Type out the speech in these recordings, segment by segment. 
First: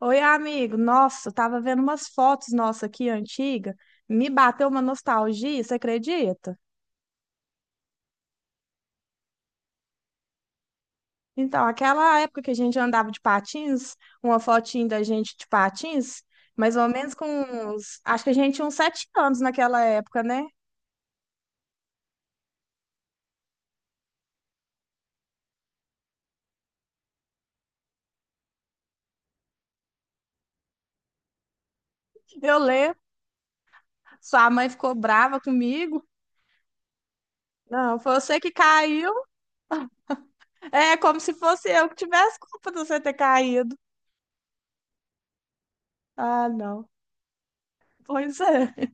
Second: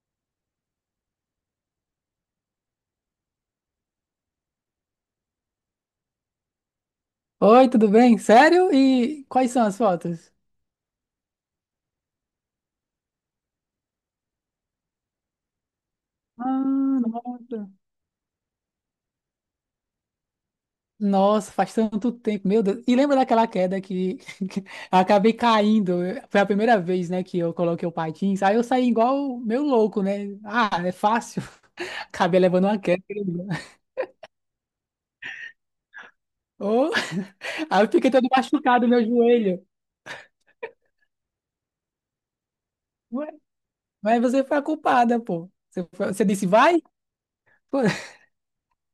Oi, amigo. Nossa, eu tava vendo umas fotos nossa aqui antiga. Me bateu uma nostalgia, você acredita? Oi, tudo bem? Sério? E quais são as fotos? Então, aquela época que a gente andava de patins, uma fotinha da gente de patins, mais ou Ah, menos com nossa. uns, acho que a gente tinha uns 7 anos naquela época, né? Nossa, faz tanto tempo, meu Deus. E lembra daquela queda que que eu acabei caindo? Foi a primeira vez, né, que eu coloquei o patins. Aí eu saí igual meu louco, né? Ah, é fácil. Acabei Eu levando uma lembro, queda. sua mãe ficou brava comigo. Oh, aí eu Não, fiquei foi todo você que machucado, meu caiu. joelho. É como se fosse eu que tivesse culpa de você ter Ué, caído. mas você foi a culpada, pô. Você, você disse, Ah, vai? não. Pô, Pois é.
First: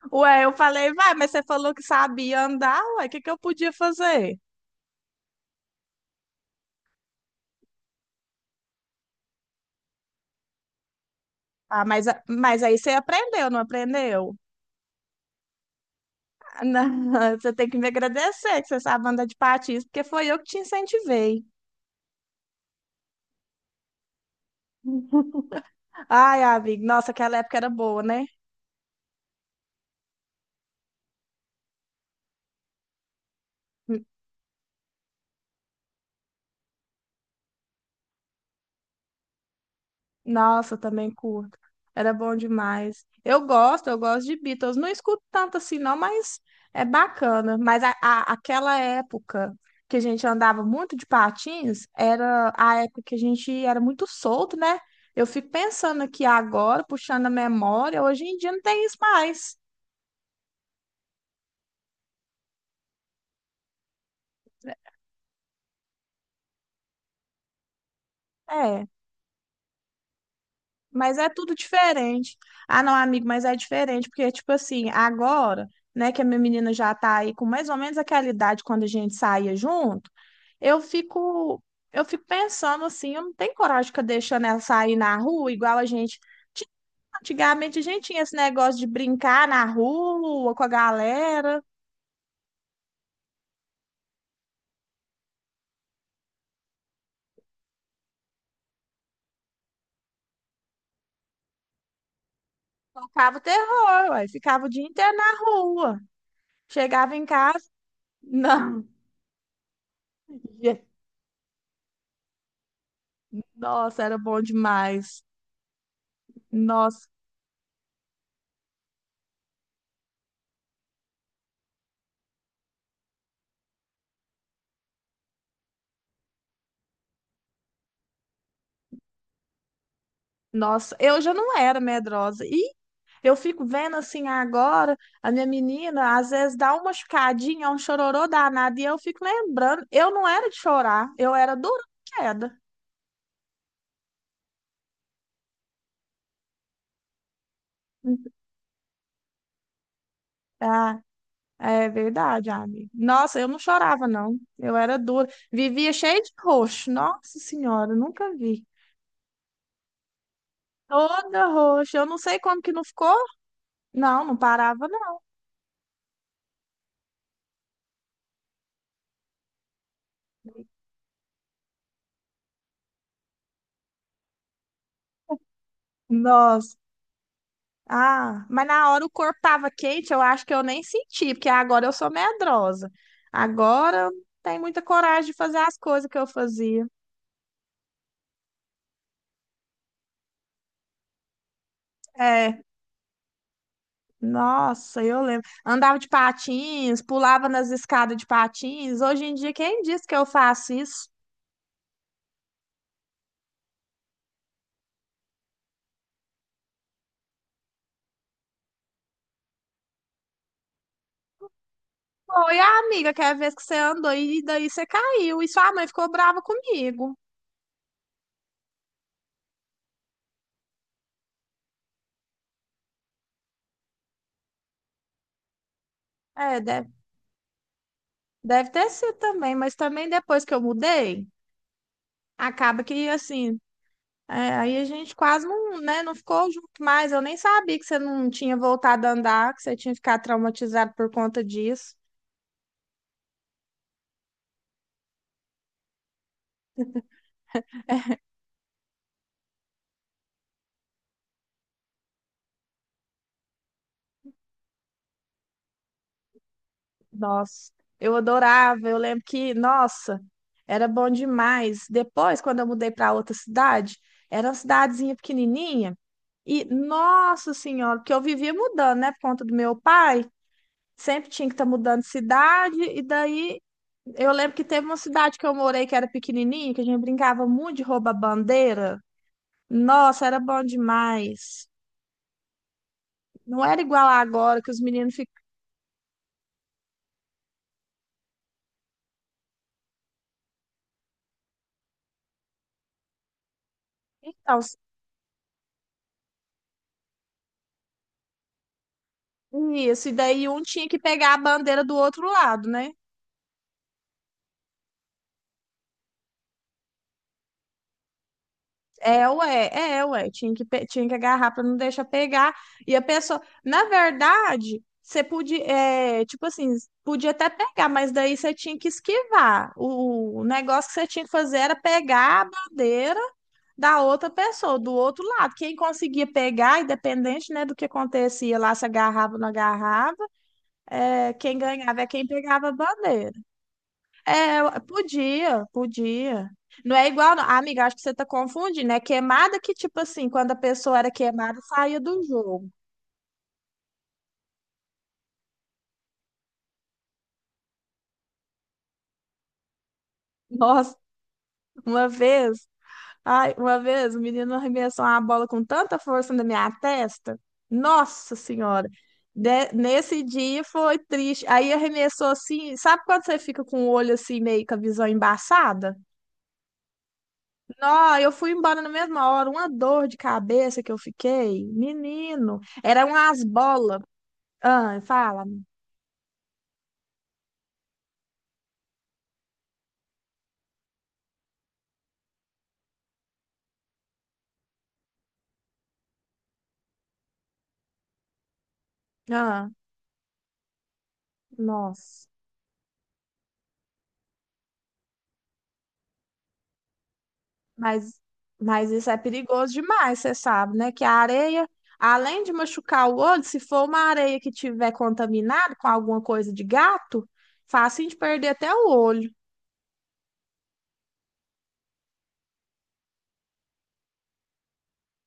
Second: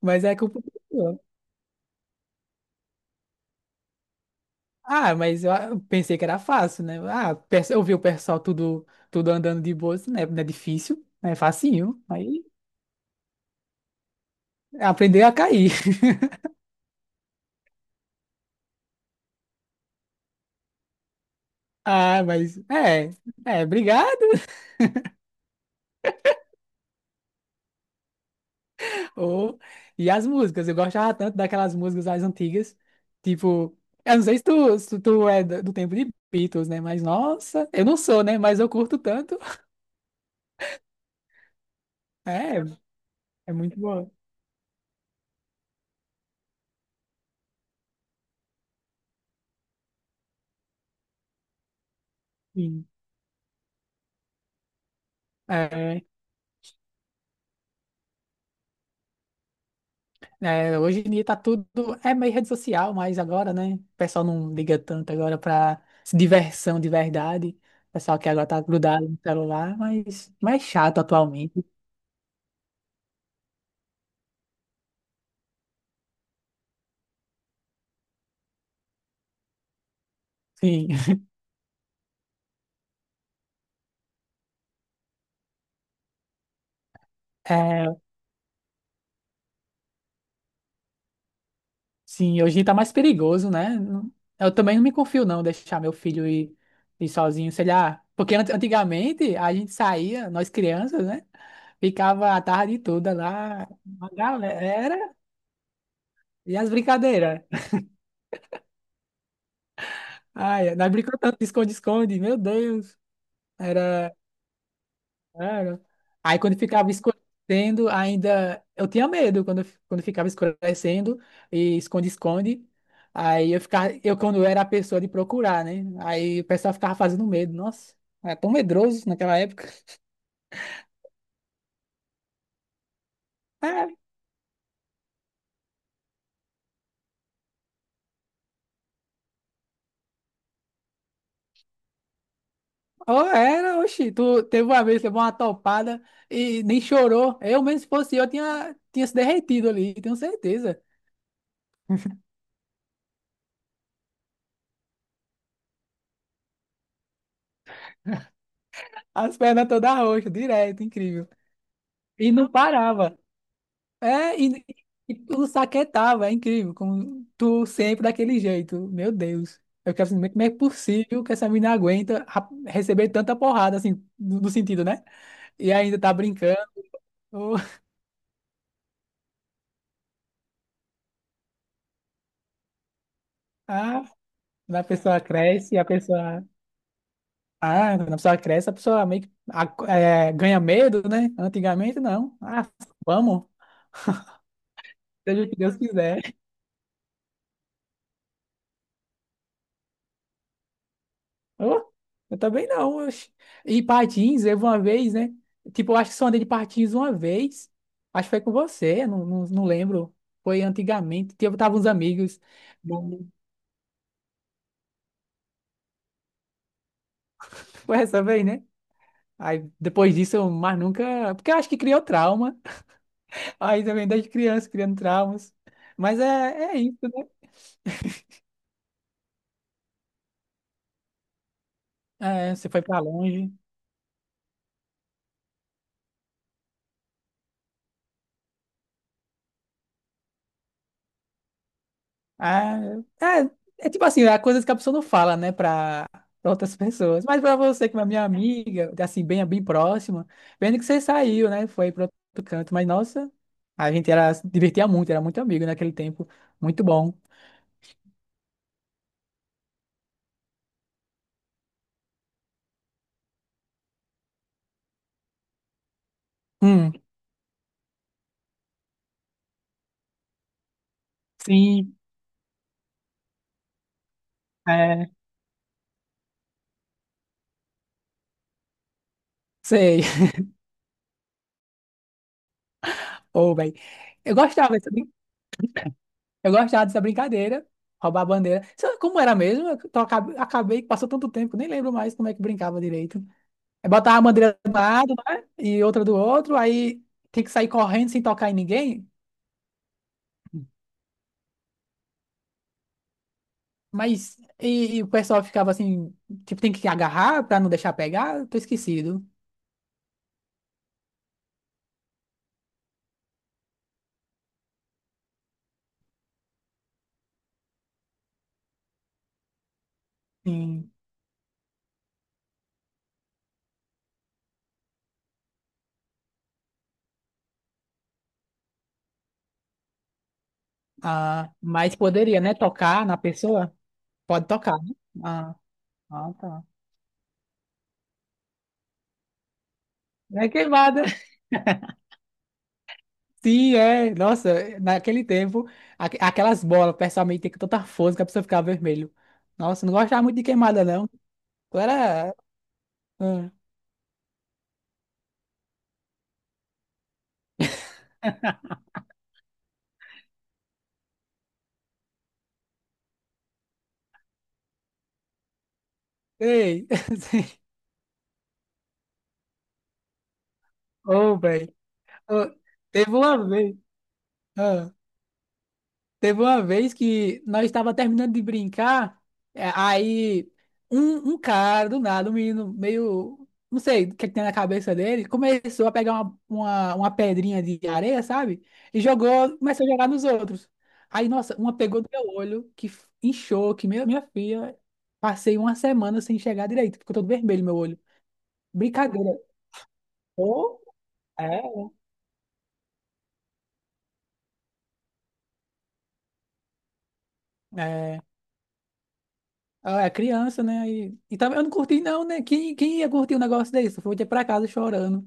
mas Ué, é eu culpa falei, vai, sua. mas você falou que sabia andar, ué, o que que eu podia fazer? Ah, mas eu pensei que era fácil, né? Ah, eu vi o pessoal tudo, tudo andando de boa, assim, né? Não é difícil, né? É Ah, facinho. mas, a- Aí mas aí você aprendeu, não aprendeu? aprendeu a cair. Ah, não, você tem que me agradecer que você sabe andar de patins, porque foi eu que te incentivei. Ah, mas é, obrigado. Ai, amigo, nossa, aquela época era boa, né? Oh, e as músicas, eu gostava tanto daquelas músicas mais antigas, tipo, eu não sei se tu é do tempo de Beatles, né? Mas nossa, eu não sou, né? Mas eu curto tanto. Nossa, eu também curto. Era bom É, demais. É muito Eu bom. gosto de Beatles. Não escuto tanto assim, não, mas é bacana. Mas aquela época que a gente andava muito de patins, era a Sim. época que a gente era muito solto, né? Eu fico É. pensando aqui agora, puxando a memória, hoje em dia não tem isso mais. É, hoje em dia tá tudo. É meio rede social, mas agora, né? O pessoal não liga tanto agora pra diversão de verdade. O pessoal que agora tá É. grudado no celular, mas mais chato Mas é tudo atualmente. diferente. Ah, não, amigo, mas é diferente, porque, tipo assim, agora, né, que a minha menina já tá aí com mais ou menos aquela idade quando a gente saía junto, eu Sim. fico, eu fico pensando assim, eu não tenho coragem de ficar deixando ela sair na rua, igual a gente tinha. Antigamente a É, gente tinha esse negócio de brincar na rua com a galera, sim, hoje em tá mais perigoso, né? Eu também não me confio, não, deixar meu filho ir, ir sozinho, sei lá. Porque antigamente a gente saía, nós crianças, né? Ficava a tarde toda tocava o lá, uma terror, ué, ficava o dia galera, inteiro na rua. e as Chegava em brincadeiras. casa, não. Ai, nós brincamos tanto de esconde-esconde, meu Deus. Nossa, Era, era bom demais. era. Aí quando ficava Nossa. escurecendo, ainda. Eu tinha medo quando ficava escurecendo e esconde-esconde. Aí eu ficava. Eu, quando eu era a pessoa de procurar, né? Aí o pessoal ficava fazendo medo. Nossa, era tão medroso naquela época. Nossa, eu já não era medrosa. E eu fico É, vendo assim agora, a minha menina às vezes dá uma machucadinha, um chororô danado, e eu fico lembrando, eu não era de chorar, eu era dura de queda. ou era, oxi. Tu teve uma vez, levou uma topada e nem chorou. Eu mesmo, se fosse eu, tinha se derretido ali, tenho certeza. Ah, é verdade, amiga. Nossa, eu não chorava, não. Eu era dura. Vivia cheia de roxo. Nossa Senhora, nunca vi. As pernas todas roxas, direto, incrível. Toda roxa. Eu não E sei não como que não ficou. parava. Não, não É, e, parava, não. e o saquetava, é incrível, como tu sempre daquele jeito. Meu Deus. Eu quero saber como é possível que essa menina aguenta receber tanta porrada, assim, no sentido, né? E ainda tá brincando. Nossa. Ah, mas na hora o corpo tava quente, eu acho que eu nem senti, porque agora eu sou medrosa. Agora Ah, eu não tenho muita a pessoa coragem de fazer as cresce, a coisas que eu pessoa. fazia. Ah, quando a pessoa cresce, a pessoa meio que é, ganha medo, né? Antigamente, não. É, Ah, vamos, nossa, eu seja lembro. o que Deus Andava de quiser. patins, pulava nas escadas de patins. Hoje em dia, quem disse que eu faço isso? Ô, eu também não. Oxe. E patins, eu uma vez, né? Tipo, eu acho que só andei de patins uma vez. Acho que foi com você, não, não, não lembro. Foi antigamente. Eu tava uns amigos. Oi, amiga, que Bom, é a vez que você andou e daí você caiu. E sua mãe ficou brava comigo. foi essa vez, né? Aí depois disso, eu mais nunca. Porque eu acho que criou trauma. Aí também desde criança, criando traumas. Mas é, É, é deve, isso, né? deve ter sido também, mas também depois que eu mudei, É, você foi acaba pra que longe. assim, é, aí a gente quase não, né, não ficou junto mais. Eu nem sabia que você não tinha voltado a andar, que você tinha ficado traumatizado por conta disso. Ah, é, é tipo assim, há coisas que a pessoa não fala, né, pra, pra outras pessoas. Mas pra você, que é minha amiga, assim, bem, bem próxima, vendo que você saiu, né, foi pro outro canto. Mas, nossa, a gente era, se divertia muito, era muito amigo naquele tempo. Muito bom. Nossa, eu adorava. Eu lembro que, nossa, era bom demais. Depois, quando eu mudei para outra cidade, era uma cidadezinha pequenininha. E, Hum, nossa senhora, porque eu vivia mudando, né, por conta do meu pai. Sempre tinha que estar sim, mudando de cidade. E daí, eu lembro que teve uma é, cidade que eu morei que era pequenininha, que a gente brincava muito de rouba-bandeira. sei. Nossa, era bom demais. Ô, Não bem. era igual Eu agora que gostava os dessa, meninos ficam. eu gostava dessa brincadeira, roubar a bandeira. Sabe como era mesmo? Eu acabei que passou tanto tempo, nem lembro mais como é que brincava direito. Aí botava a bandeira Então, de um lado, né? E outra do outro, aí tem que sair correndo sem tocar em ninguém. isso, e daí um tinha que pegar a bandeira do outro lado, né? Mas e o pessoal ficava assim, tipo, tem que agarrar pra não deixar pegar? Tô esquecido. É, ué, é, ué. Tinha que, tinha que agarrar para não deixar pegar. E a pessoa, na verdade, você podia, é, tipo assim, podia até pegar, mas daí você tinha que esquivar. O negócio Sim. que você tinha que fazer era pegar a bandeira da outra pessoa, do outro lado. Quem conseguia pegar, independente, né, do que acontecia lá, se agarrava ou não agarrava. É, Ah, quem mas ganhava é quem poderia, né? pegava a Tocar na bandeira. pessoa? Pode É, tocar, né? Ah, podia, ah, podia. tá. Não é igual, não. Ah, amiga, acho que você tá confundindo. É queimada que, tipo assim, É quando a pessoa queimada. era queimada, saía do jogo. Sim, é. Nossa, naquele tempo, aquelas bolas, pessoalmente, tem que tem tanta força que a pessoa ficava vermelho. Nossa, não gostava muito de queimada, Nossa, não. Eu uma era. vez, Ah, ai, uma vez, o menino arremessou uma bola com tanta força na minha testa. Nossa Senhora. Nesse dia foi triste. Aí arremessou assim, sabe quando você fica com o olho assim, meio com a visão embaçada? ei. Não, eu fui embora na mesma hora. Uma dor de cabeça que eu Ô, fiquei, velho. Ô, menino, era Teve umas uma vez, bolas. ah, Ah, fala. teve uma vez que nós estava terminando de brincar, é, aí um cara do nada, um menino meio, não sei o que, é que tem na cabeça dele, começou a pegar uma pedrinha de areia, sabe? E jogou, Ah, começou a jogar nos outros. Aí, nossa, uma pegou no meu nossa. olho, que inchou, que minha filha, passei uma semana sem enxergar direito, ficou todo vermelho meu olho. Mas, mas isso é Brincadeira. perigoso demais, você sabe, Ô, né? Que a areia, é. além de machucar o olho, se for uma areia que tiver contaminada com alguma coisa de gato, fácil de É, perder até o olho. ah, é criança, né? E também eu não curti, não, né? Quem ia curtir um negócio desse? Eu voltei pra casa chorando.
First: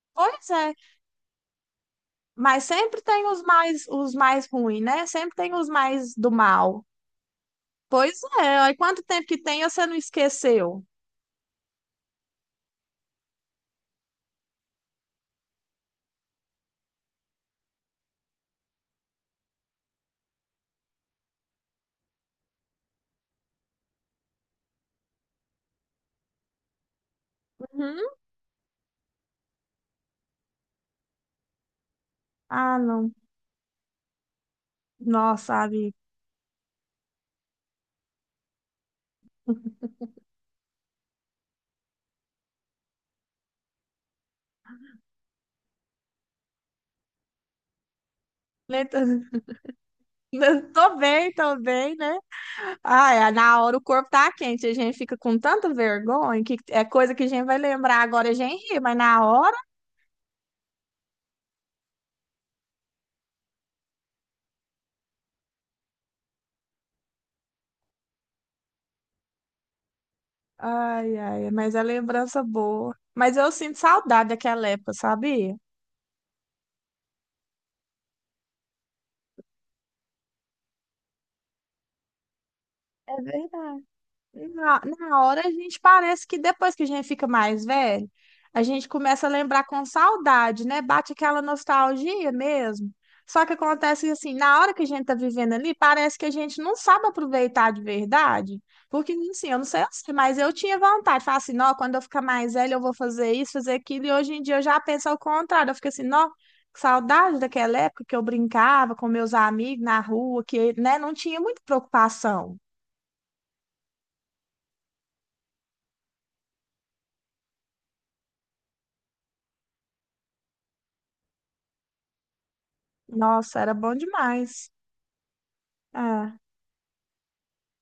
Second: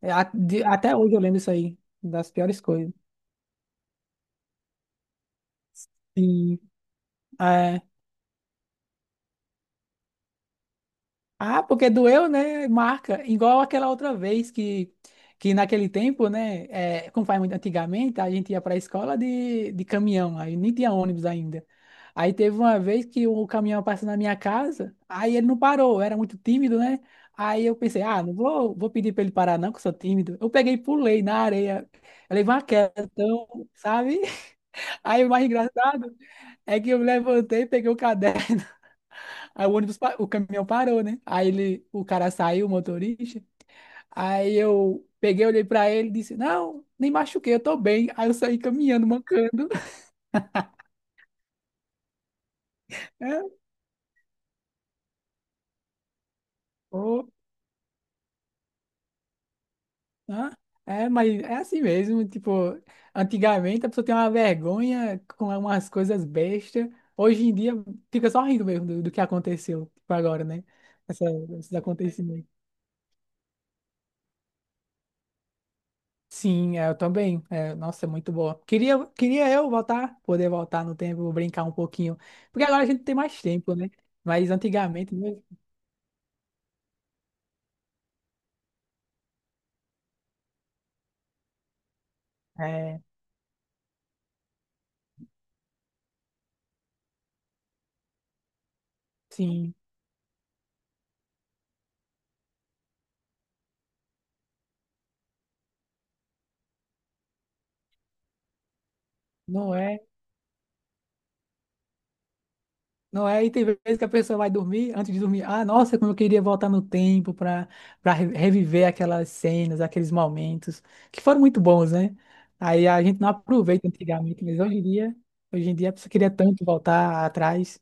É, Pois é, até hoje eu lembro isso aí, das piores mas coisas. sempre tem os mais ruins, né? Sempre tem os mais do Sim. mal. É. Pois é, aí quanto tempo que tem, e você não esqueceu? Ah, porque doeu, né? Marca. Igual aquela outra vez que naquele tempo, né? É, como faz muito antigamente, a gente ia para a escola de, caminhão, aí nem tinha ônibus ainda. Aí teve uma vez que o caminhão passou na minha casa, aí ele não parou, eu era muito tímido, né? Aí eu Uhum. pensei, ah, não vou, vou pedir para ele parar, não, que eu sou tímido. Eu peguei e pulei na areia. Eu levei uma Ah, queda, não. então, sabe? Aí o mais Nossa, sabe? engraçado é que eu me levantei, peguei o caderno. Aí o caminhão parou, né? Aí ele, o cara saiu, o motorista. Aí eu peguei, olhei pra ele e disse: Não, nem machuquei, eu tô bem. Aí eu saí caminhando, mancando. Tô bem, né? Ah, é, na É, hora o corpo tá quente, a gente fica com tanta vergonha que é coisa que a pô, gente vai lembrar agora, a gente ri, mas na hora. né? É, mas é assim mesmo. Tipo, antigamente a pessoa tem uma vergonha com umas coisas bestas. Hoje em dia fica só rindo mesmo do que aconteceu, tipo, agora, né? Ai, Essa, ai, esses mas é lembrança acontecimentos. boa. Mas eu sinto saudade daquela época, sabia? Sim, é, eu também. É, nossa, é muito boa. Queria eu voltar, poder voltar no tempo, brincar um pouquinho. Porque agora a gente tem É mais tempo, verdade. né? Mas Na, antigamente, na né? hora a gente parece que depois que a gente fica mais velho, a gente começa a lembrar com saudade, né? Bate aquela nostalgia mesmo. É, Só que acontece que, assim, na hora que a gente tá vivendo ali, parece que a gente não sabe aproveitar de verdade. Porque assim, eu não sim, sei, você, mas eu tinha vontade. Falar assim, não, quando eu ficar mais velho eu vou fazer isso, fazer aquilo. E hoje em dia eu já penso ao contrário. Eu fico assim, não, que saudade daquela época que eu brincava com meus não amigos na é. rua, que, né, não tinha muita preocupação. Não é, e tem vezes que a pessoa vai dormir, antes de dormir, ah, nossa, como eu queria voltar no tempo para reviver aquelas cenas, aqueles momentos, que foram muito bons, né? Aí a gente não Nossa, era aproveita bom antigamente, mas demais. Hoje em dia a pessoa queria É, tanto voltar atrás,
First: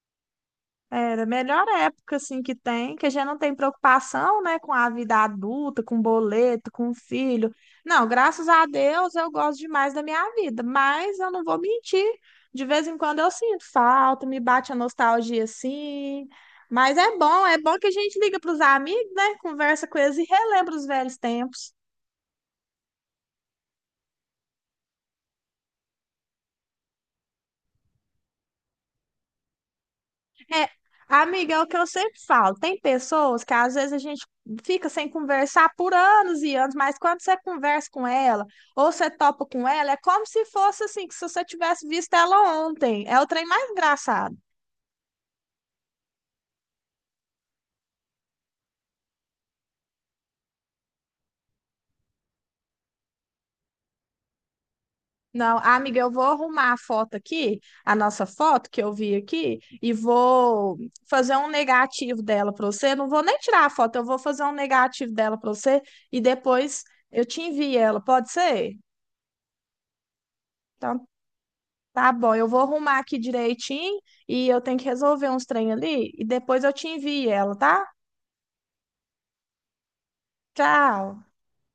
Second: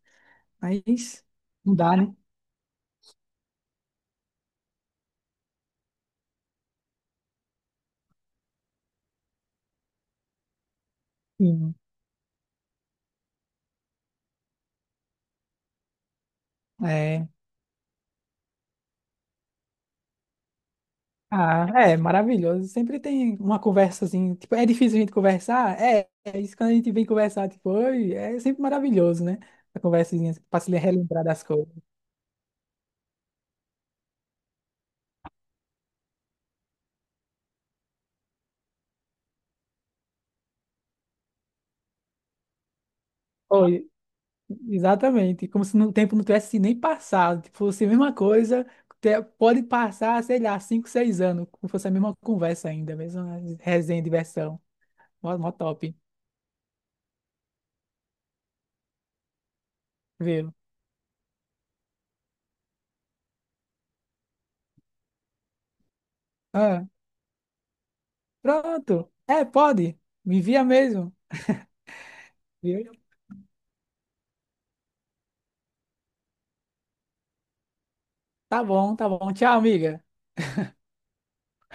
era mas a melhor não dá, né? época assim que tem, que a gente não tem preocupação, né, com a vida adulta, com boleto, com filho. Não, graças a Deus eu gosto demais da minha vida, mas eu não vou Sim, mentir, de vez em quando eu sinto falta, me bate a nostalgia assim. Mas é. É bom que a gente liga para os amigos, né, conversa com eles e relembra os velhos Ah, tempos. é maravilhoso. Sempre tem uma conversa assim. Tipo, é difícil a gente conversar? É isso quando a gente vem conversar, tipo, oi, é sempre maravilhoso, né? A conversinha para É, se relembrar das amiga, é o coisas. que eu sempre falo. Tem pessoas que às vezes a gente fica sem conversar por anos e anos, mas quando você conversa com ela ou você topa com ela, é como se fosse assim, que se você tivesse visto ela ontem. É o trem mais Oi, engraçado. exatamente. Como se o tempo não tivesse nem passado. Tipo, fosse a mesma coisa, pode passar, sei lá, 5, 6 anos, como fosse a mesma conversa ainda, a mesma resenha, diversão. Mó, mó Não, top, amiga, eu vou arrumar a foto aqui, a nossa foto que eu vi aqui, e viu? vou fazer um negativo dela para você. Não vou nem tirar a foto, eu vou fazer um negativo dela para você e depois Ah, eu te envio ela, pode ser? pronto. É, pode. Me envia Então mesmo, tá bom, eu vou viu? arrumar aqui direitinho e eu tenho que resolver uns trem ali e depois eu te envio ela, tá? Tá bom, tá bom. Tchau, amiga. Tchau.